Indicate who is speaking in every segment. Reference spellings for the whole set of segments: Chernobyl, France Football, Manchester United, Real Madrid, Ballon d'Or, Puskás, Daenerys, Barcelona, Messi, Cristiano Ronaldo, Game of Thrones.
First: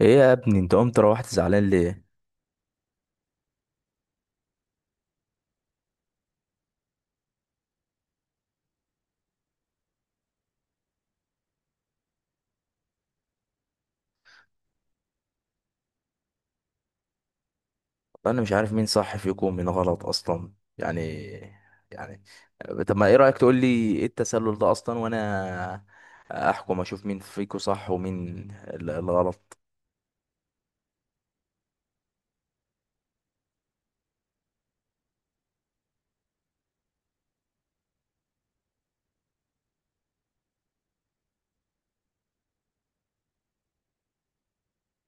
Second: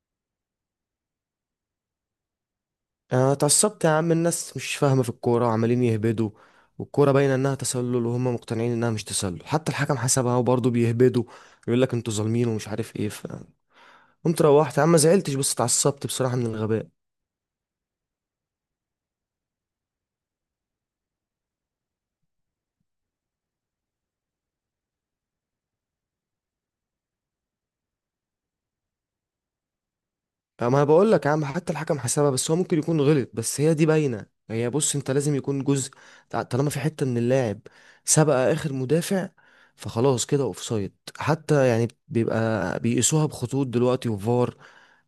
Speaker 1: ايه يا ابني انت قمت روحت زعلان ليه؟
Speaker 2: انا اتعصبت يا عم. الناس مش فاهمه في الكوره وعمالين يهبدوا. والكوره باينه انها تسلل وهم مقتنعين انها مش تسلل، حتى الحكم حسبها وبرضه بيهبدوا. يقول لك انتوا ظالمين ومش عارف ايه. فقمت روحت يا عم، ما زعلتش بس اتعصبت بصراحه من الغباء.
Speaker 1: انا مش عارف مين صح فيكم ومين غلط اصلا. يعني يعني طب ما ايه رايك تقول لي ايه التسلل ده اصلا، وانا احكم اشوف مين فيكم صح ومين الغلط.
Speaker 2: ما انا بقول لك يا عم، حتى الحكم حسبها، بس هو ممكن يكون غلط، بس هي دي باينه. هي بص، انت لازم يكون جزء طالما في حته من اللاعب سبق اخر مدافع، فخلاص كده اوفسايد. حتى يعني بيبقى بيقيسوها بخطوط دلوقتي وفار،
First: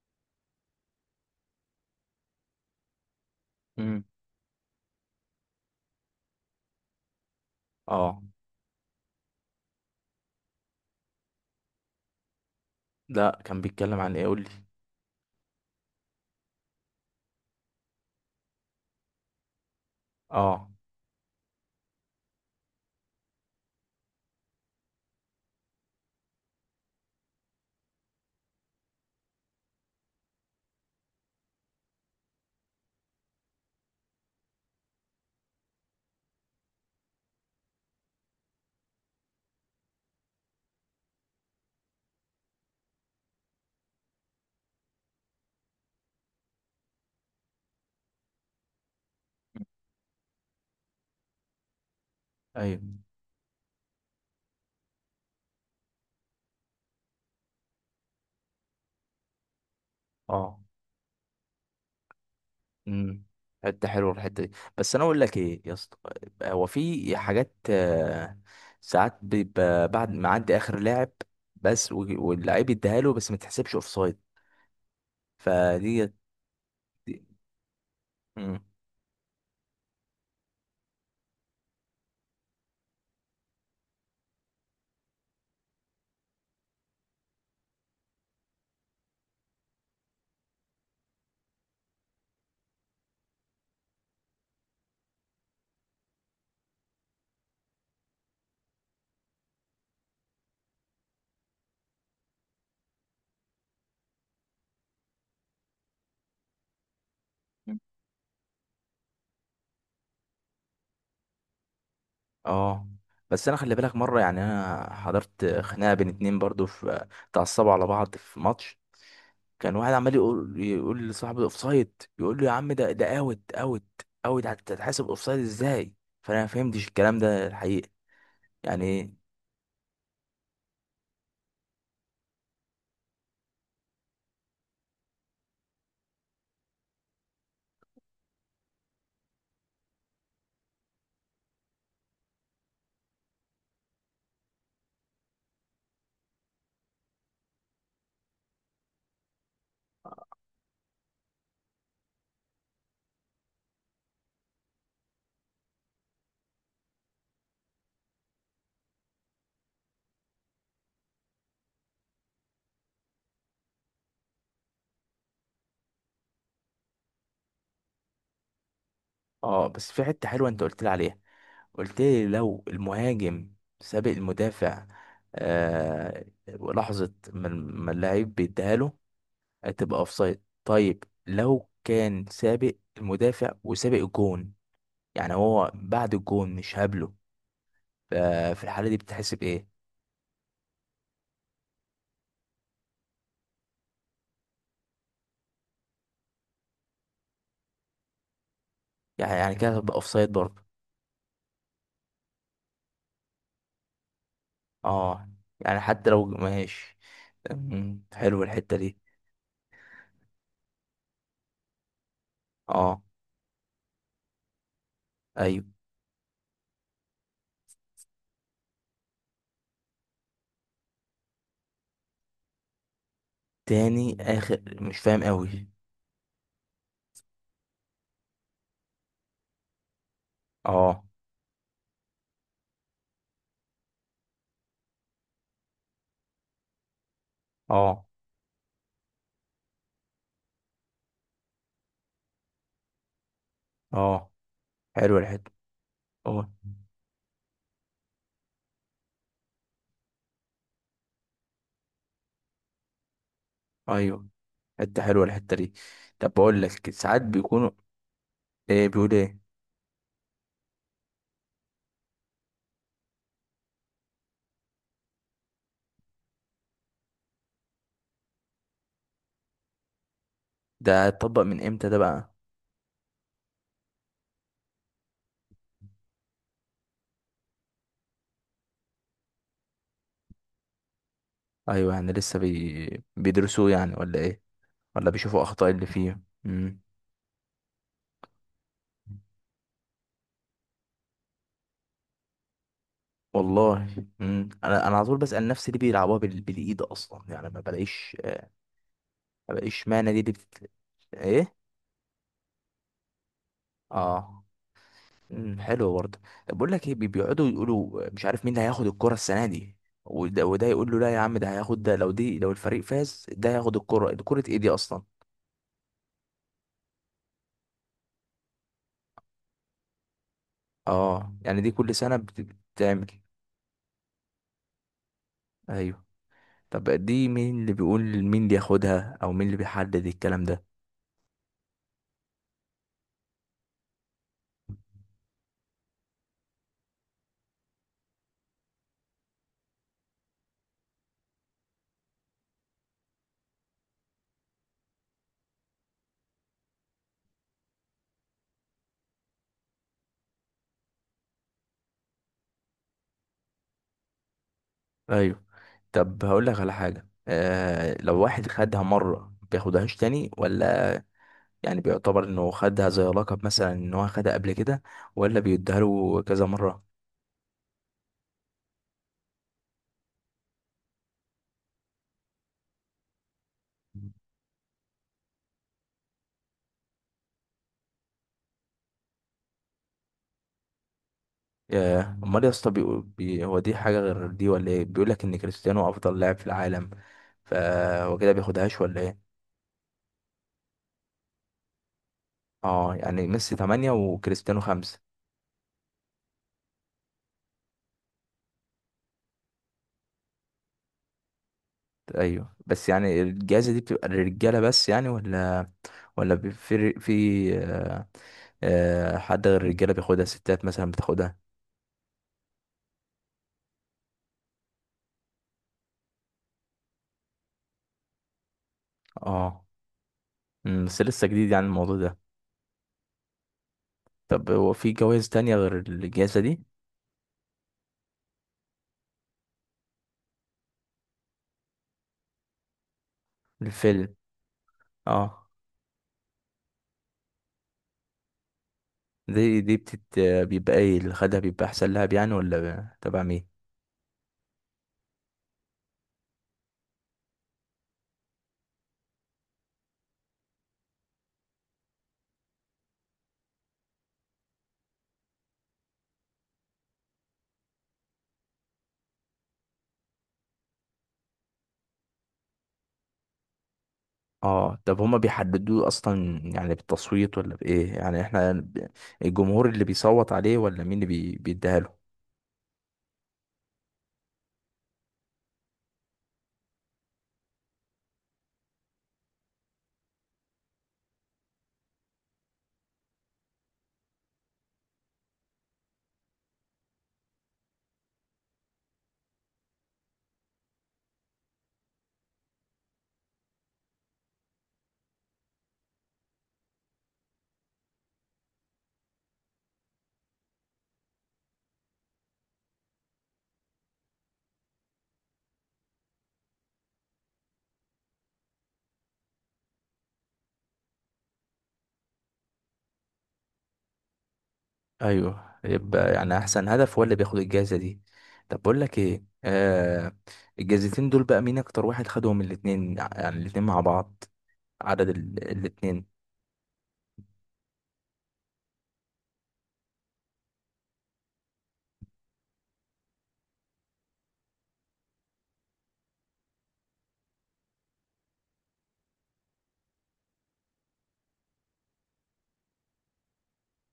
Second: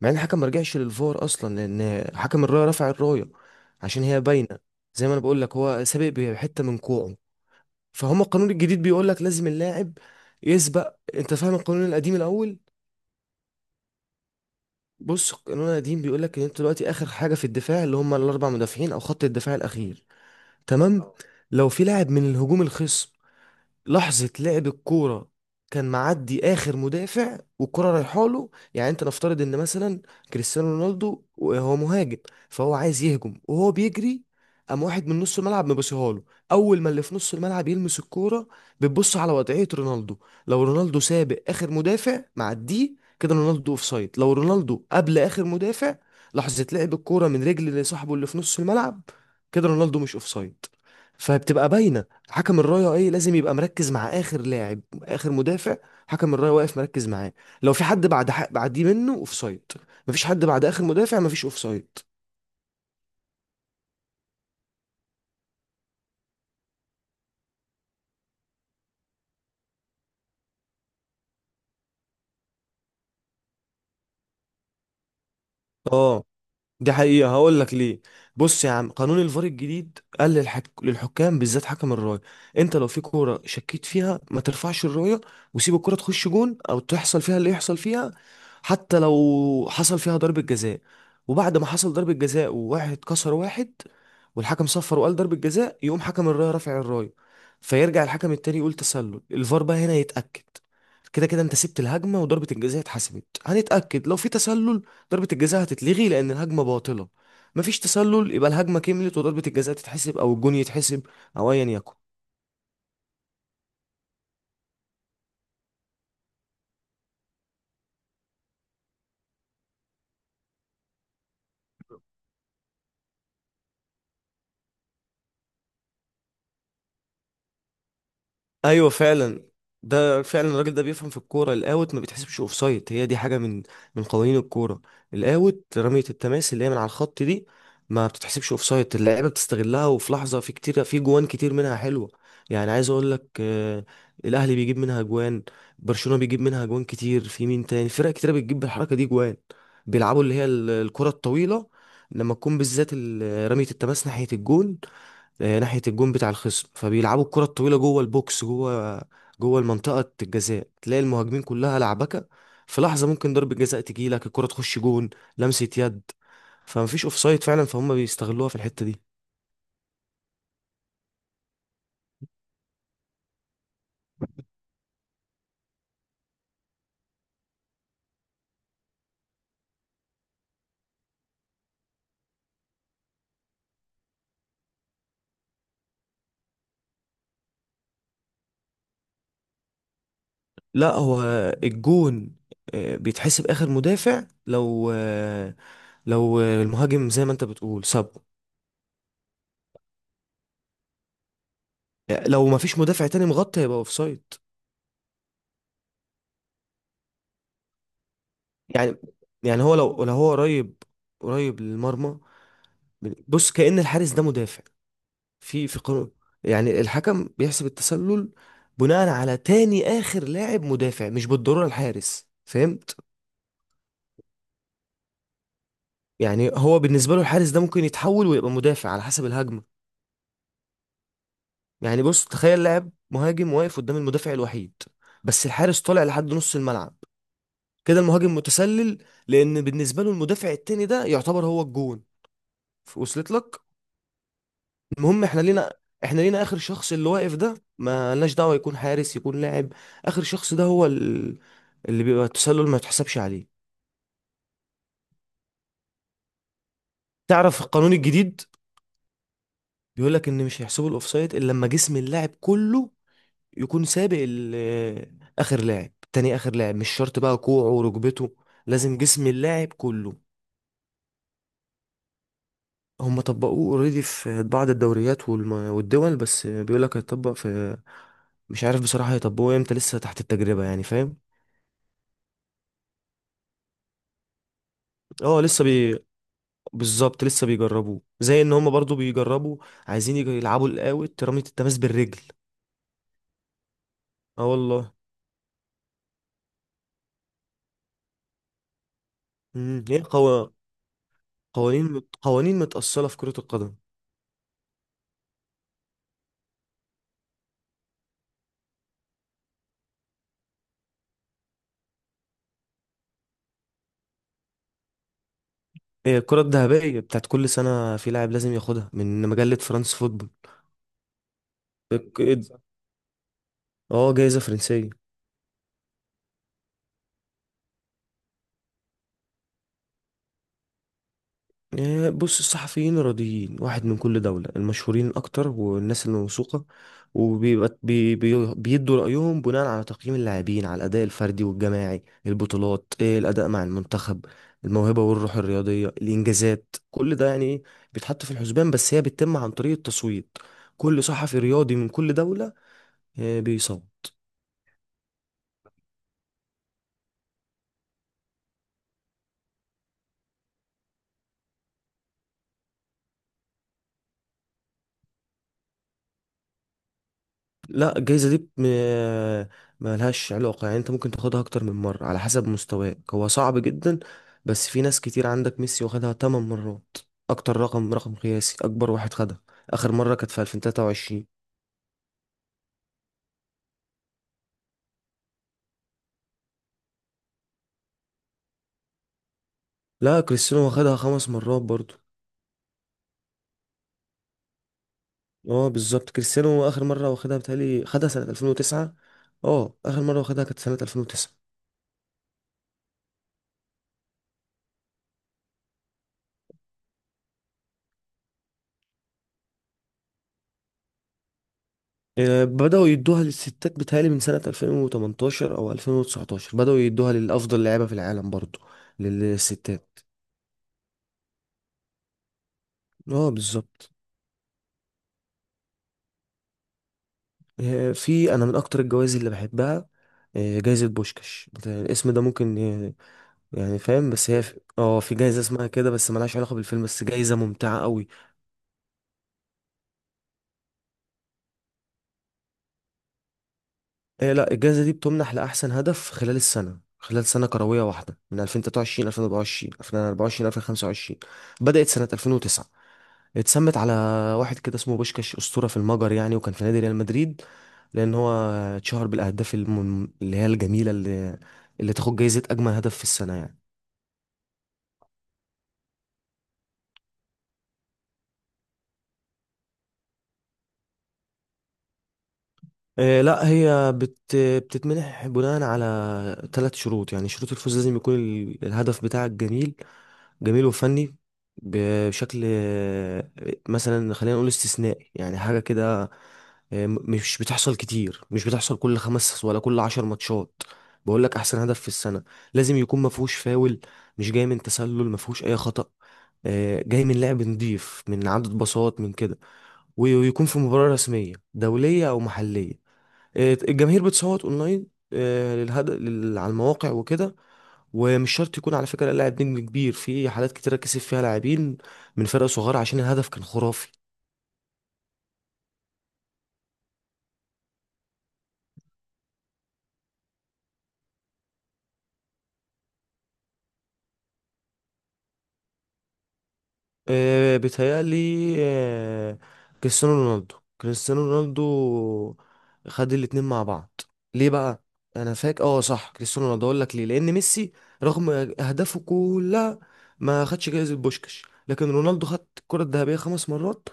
Speaker 2: مع ان الحكم ما رجعش للفار اصلا لان حكم الرايه رفع الرايه عشان
Speaker 1: امم.
Speaker 2: هي باينه. زي ما انا بقول لك، هو سابق بحته من كوعه. فهم
Speaker 1: اه.
Speaker 2: القانون الجديد بيقول لك لازم اللاعب يسبق. انت فاهم القانون القديم الاول؟
Speaker 1: لا، كان بيتكلم عن ايه؟ قول لي.
Speaker 2: بص، قانون قديم بيقول لك ان انت دلوقتي اخر حاجه في الدفاع، اللي هم الاربع مدافعين او خط الدفاع الاخير.
Speaker 1: اه.
Speaker 2: تمام. لو في لاعب من الهجوم الخصم، لحظة لعب الكورة، كان معدي آخر مدافع والكرة رايحة له، يعني أنت نفترض إن مثلا كريستيانو رونالدو هو مهاجم، فهو عايز يهجم وهو بيجري. قام واحد من نص الملعب مبصيها له. أول ما اللي في نص الملعب يلمس الكورة، بتبص على وضعية رونالدو. لو رونالدو سابق آخر مدافع معديه كده، رونالدو أوفسايد. لو رونالدو قبل آخر مدافع لحظة لعب الكورة من رجل صاحبه اللي في نص الملعب، كده رونالدو مش أوفسايد. فبتبقى باينة. حكم
Speaker 1: ايوه.
Speaker 2: الرايه ايه؟ لازم يبقى مركز مع اخر لاعب، اخر مدافع. حكم الرايه واقف مركز معاه. لو في حد بعد حق بعديه منه، اوفسايد. مفيش حد
Speaker 1: اه.
Speaker 2: بعد اخر مدافع، مفيش اوفسايد.
Speaker 1: امم. حته حلوه الحته دي. بس انا اقول لك ايه يا اسطى، هو في حاجات ساعات بيبقى بعد ما عدي اخر لاعب، بس واللعيب يديها له بس ما تحسبش اوف سايد. فدي
Speaker 2: اه، دي
Speaker 1: دي-
Speaker 2: حقيقة. هقول لك ليه.
Speaker 1: مم.
Speaker 2: بص يا عم، قانون الفار الجديد قال للحكام، بالذات حكم الراية، انت لو في كورة شكيت فيها ما ترفعش الراية، وسيب الكورة تخش جون او تحصل فيها اللي يحصل فيها. حتى لو حصل فيها ضربة جزاء. وبعد ما حصل ضربة جزاء وواحد كسر واحد والحكم صفر وقال ضربة جزاء، يقوم حكم الراية رافع الراية. فيرجع الحكم التاني يقول تسلل. الفار بقى هنا يتأكد. كده كده انت سبت الهجمة، وضربة الجزاء اتحسبت. هنتأكد، لو في تسلل ضربة الجزاء هتتلغي لأن الهجمة باطلة. مفيش تسلل، يبقى الهجمة كملت وضربة الجزاء تتحسب أو الجون يتحسب، أو أيا يكن.
Speaker 1: اه، بس انا خلي بالك مره، يعني انا حضرت خناقه بين اتنين برضو، في اتعصبوا على بعض في ماتش. كان واحد عمال يقول لصاحبه اوف سايد، يقول له يا عم ده اوت، اوت اوت هتتحسب اوف سايد ازاي؟ فانا ما فهمتش الكلام ده الحقيقه،
Speaker 2: ايوه
Speaker 1: يعني.
Speaker 2: فعلا. ده فعلا الراجل ده بيفهم في الكوره. الاوت ما بيتحسبش اوف سايد، هي دي حاجه من قوانين الكوره. الاوت رميه التماس اللي هي من على الخط، دي ما بتتحسبش اوف سايد. اللعيبه بتستغلها، وفي لحظه، في كتير، في جوان كتير منها حلوه. يعني عايز اقول لك، الاهلي بيجيب منها جوان، برشلونه بيجيب منها جوان كتير، في مين تاني؟ فرق كتير بتجيب بالحركه دي جوان. بيلعبوا اللي هي الكره الطويله، لما تكون بالذات رميه التماس ناحيه الجون، ناحية الجون بتاع الخصم. فبيلعبوا الكرة الطويلة جوه البوكس، جوه المنطقة الجزاء، تلاقي المهاجمين كلها لعبكة. في لحظة ممكن ضربة جزاء تجيلك، الكرة تخش جون، لمسة يد، فمفيش اوفسايد فعلا. فهم بيستغلوها في الحتة دي.
Speaker 1: اه، بس في حتة حلوة انت قلت لي عليها. قلت لي لو المهاجم سابق المدافع آه لحظة ما اللاعب بيديها له هتبقى اوفسايد، طيب لو كان سابق المدافع وسابق الجون، يعني هو بعد الجون مش هابله، ففي الحالة دي بتحسب ايه؟
Speaker 2: لا هو الجون بيتحسب اخر مدافع. لو المهاجم زي ما انت بتقول سابه.
Speaker 1: يعني كده هتبقى اوفسايد برضه.
Speaker 2: لو ما فيش مدافع تاني مغطي، هيبقى اوفسايد.
Speaker 1: اه، يعني حتى لو ماشي. مم، حلو الحتة
Speaker 2: يعني
Speaker 1: دي.
Speaker 2: يعني هو لو هو قريب، قريب للمرمى.
Speaker 1: اه.
Speaker 2: بص، كأن الحارس ده مدافع.
Speaker 1: ايوه.
Speaker 2: في قانون، يعني الحكم بيحسب التسلل بناء على تاني آخر لاعب مدافع، مش بالضرورة الحارس. فهمت؟
Speaker 1: تاني اخر مش فاهم قوي.
Speaker 2: يعني هو بالنسبة له الحارس ده ممكن يتحول ويبقى مدافع على حسب الهجمة.
Speaker 1: اه.
Speaker 2: يعني بص، تخيل لاعب مهاجم واقف قدام المدافع الوحيد، بس الحارس طالع لحد نص الملعب. كده
Speaker 1: اه.
Speaker 2: المهاجم متسلل، لأن بالنسبة له المدافع التاني ده يعتبر هو الجون. وصلت لك؟
Speaker 1: اه، حلوه
Speaker 2: المهم،
Speaker 1: الحته.
Speaker 2: احنا لينا
Speaker 1: اه.
Speaker 2: اخر شخص اللي واقف ده، ما لناش دعوه يكون حارس يكون لاعب. اخر شخص ده هو اللي بيبقى التسلل ما يتحسبش عليه.
Speaker 1: ايوه، حته حلوه الحته دي. طب بقول لك ساعات
Speaker 2: تعرف
Speaker 1: بيكونوا،
Speaker 2: القانون الجديد
Speaker 1: ايه بيقول ايه؟
Speaker 2: بيقول لك ان مش هيحسبوا الاوفسايد الا لما جسم اللاعب كله يكون سابق اخر لاعب. تاني اخر لاعب، مش شرط بقى كوعه وركبته، لازم جسم اللاعب كله.
Speaker 1: ده اتطبق من امتى ده بقى؟
Speaker 2: هم طبقوه اوريدي في بعض الدوريات والدول، بس بيقول لك هيطبق في، مش عارف بصراحة هيطبقوه امتى. لسه تحت التجربة يعني، فاهم؟
Speaker 1: ايوه، يعني لسه بيدرسوه يعني، ولا ايه؟ ولا
Speaker 2: اه
Speaker 1: بيشوفوا
Speaker 2: لسه.
Speaker 1: اخطاء اللي فيه؟ امم.
Speaker 2: بالظبط، لسه بيجربوه، زي ان هم برضو بيجربوا عايزين يلعبوا القاوت رمية التماس بالرجل.
Speaker 1: والله
Speaker 2: اه
Speaker 1: امم، انا
Speaker 2: والله.
Speaker 1: انا على طول بسأل نفسي ليه بيلعبوها بالايد اصلا، يعني ما بلاقيش، ما
Speaker 2: امم،
Speaker 1: بلاقيش
Speaker 2: هي
Speaker 1: معنى دي ايه.
Speaker 2: قوانين متأصلة في كرة القدم.
Speaker 1: اه. امم، حلو برضه. طب بقول لك ايه، بيقعدوا يقولوا مش عارف مين اللي هياخد الكرة السنة دي، وده, وده يقول له لا يا عم ده هياخد، ده لو دي لو الفريق فاز ده هياخد الكرة دي، كرة ايه دي اصلا؟
Speaker 2: هي الكرة الذهبية بتاعت كل سنة، في لاعب لازم ياخدها من مجلة فرانس فوتبول.
Speaker 1: اه، يعني دي كل سنة
Speaker 2: الك-
Speaker 1: بتتعمل؟
Speaker 2: اه، جايزة فرنسية.
Speaker 1: ايوه. طب دي مين اللي بيقول مين اللي ياخدها، او مين اللي بيحدد الكلام ده؟
Speaker 2: بص، الصحفيين الرياضيين، واحد من كل دولة، المشهورين أكتر والناس الموثوقة، وبيبقى بي بي بيدوا رأيهم بناء على تقييم اللاعبين، على الأداء الفردي والجماعي، البطولات، الأداء مع المنتخب، الموهبة والروح الرياضية، الإنجازات. كل ده يعني إيه بيتحط في الحسبان. بس هي بتتم عن طريق التصويت، كل صحفي رياضي من كل دولة بيصوت.
Speaker 1: ايوه. طب هقول لك على حاجة، آه لو واحد خدها مرة بياخدهاش تاني، ولا يعني بيعتبر انه خدها زي لقب مثلا ان هو خدها قبل كده، ولا بيديها له كذا مرة؟
Speaker 2: لا، الجايزة دي ملهاش علاقة. يعني انت ممكن تاخدها اكتر من مرة على حسب مستواك، هو صعب جدا. بس في ناس كتير، عندك ميسي واخدها 8 مرات، اكتر رقم قياسي، اكبر واحد خدها. اخر مرة كانت في 2023.
Speaker 1: ياه. امال يا اسطى هو دي حاجه غير دي ولا ايه؟ بيقول لك ان كريستيانو افضل لاعب في العالم، فهو كده بياخدهاش ولا ايه؟
Speaker 2: لا كريستيانو واخدها خمس مرات برضو.
Speaker 1: اه، يعني ميسي 8 وكريستيانو 5.
Speaker 2: اه بالظبط، كريستيانو اخر مرة واخدها بتهيألي خدها سنة 2009. اه، اخر مرة واخدها كانت سنة 2009.
Speaker 1: ايوه، بس يعني الجائزه دي بتبقى للرجاله بس يعني، ولا ولا بي- في في آه، آه، حد غير الرجاله بياخدها، ستات مثلا بتاخدها؟
Speaker 2: بدأوا يدوها للستات بتهيألي من سنة 2018 أو 2019، بدأوا يدوها للأفضل لعيبة في العالم برضو،
Speaker 1: اه.
Speaker 2: للستات.
Speaker 1: أمم، بس لسه جديد يعني الموضوع ده.
Speaker 2: اه بالظبط.
Speaker 1: طب هو في جوائز تانية غير الجائزه دي؟
Speaker 2: في، أنا من أكتر الجوائز اللي بحبها جايزة بوشكاش. أنت الاسم ده ممكن يعني فاهم،
Speaker 1: الفيلم.
Speaker 2: بس هي اه، في جايزة
Speaker 1: اه،
Speaker 2: اسمها كده، بس ملهاش علاقة بالفيلم، بس جايزة ممتعة قوي.
Speaker 1: دي بتت بيبقى ايه اللي خدها بيبقى احسن لها يعني، ولا تبع مين؟
Speaker 2: لا، الجايزة دي بتمنح لأحسن هدف خلال السنة، خلال سنة كروية واحدة، من 2023 2024، 2024 2025. بدأت سنة 2009، اتسمت على واحد كده اسمه بوشكاش، أسطورة في المجر يعني، وكان في نادي ريال مدريد، لأن هو اتشهر بالأهداف اللي هي الجميلة، اللي تاخد جايزة أجمل هدف في السنة يعني.
Speaker 1: اه. طب هما بيحددوه اصلا يعني بالتصويت ولا بايه؟ يعني احنا الجمهور اللي بيصوت عليه، ولا مين اللي بيديها له؟
Speaker 2: إيه؟ لا، هي بتتمنح بناء على ثلاث شروط، يعني شروط الفوز. لازم يكون الهدف بتاعك جميل، جميل وفني، بشكل مثلا خلينا نقول استثنائي يعني، حاجة كده. مش بتحصل كتير، مش بتحصل كل خمس ولا كل عشر ماتشات. بقول لك احسن هدف في السنه، لازم يكون ما فيهوش فاول، مش جاي من تسلل، ما فيهوش اي خطأ، جاي من لعب نضيف، من عدد باصات، من كده. ويكون في مباراه رسميه دوليه او محليه. الجماهير بتصوت اونلاين للهدف، على المواقع وكده. ومش شرط يكون على فكره لاعب نجم كبير، في حالات كتيره كسب فيها لاعبين من فرق صغيره عشان الهدف كان خرافي.
Speaker 1: ايوه، يبقى يعني احسن هدف هو اللي بياخد الجائزه دي. طب بقول لك ايه آه، الجائزتين دول بقى مين اكتر واحد خدهم الاتنين، يعني الاتنين مع بعض، عدد الاتنين؟
Speaker 2: بيتهيألي كريستيانو رونالدو. كريستيانو رونالدو خد الاتنين مع بعض. ليه بقى؟ انا فاكر، اه صح، كريستيانو رونالدو. اقول لك ليه، لان ميسي رغم اهدافه كلها ما خدش جايزة بوشكاش، لكن رونالدو خد الكرة الذهبية خمس مرات،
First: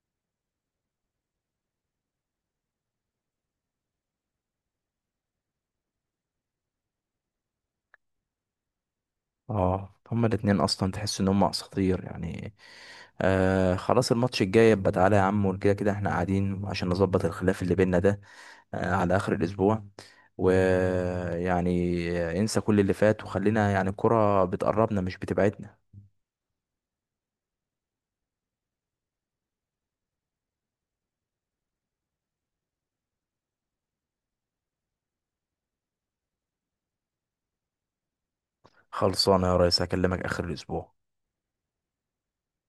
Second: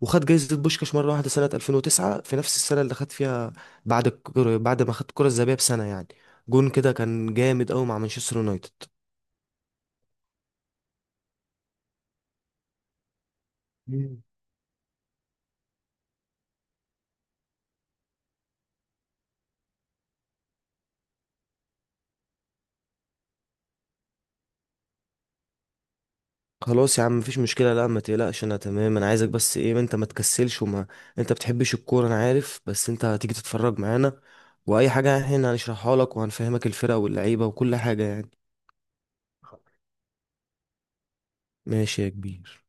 Speaker 2: وخد جايزة بوشكاش مرة واحدة سنة 2009، في نفس السنة اللي خد فيها، بعد الكرة، بعد ما خد الكرة الذهبية بسنة يعني. جون كده كان جامد قوي مع مانشستر يونايتد.
Speaker 1: اه. هما الاتنين اصلا تحس ان هما اساطير يعني. آه، خلاص الماتش الجاي يبقى تعالى يا عم، وكده كده احنا قاعدين عشان نظبط الخلاف اللي بينا ده، آه على اخر الاسبوع، ويعني انسى كل اللي فات، وخلينا يعني الكرة بتقربنا مش بتبعدنا.
Speaker 2: خلاص يا عم، مفيش مشكلة. لا ما تقلقش انا تمام. انا عايزك بس ايه، انت ما تكسلش، وما انت بتحبش الكورة انا عارف، بس انت هتيجي تتفرج معانا، واي حاجة احنا هنشرحها لك، وهنفهمك الفرق واللعيبة وكل حاجة يعني.
Speaker 1: خلصانة يا ريس، هكلمك اخر الاسبوع.
Speaker 2: ماشي يا كبير.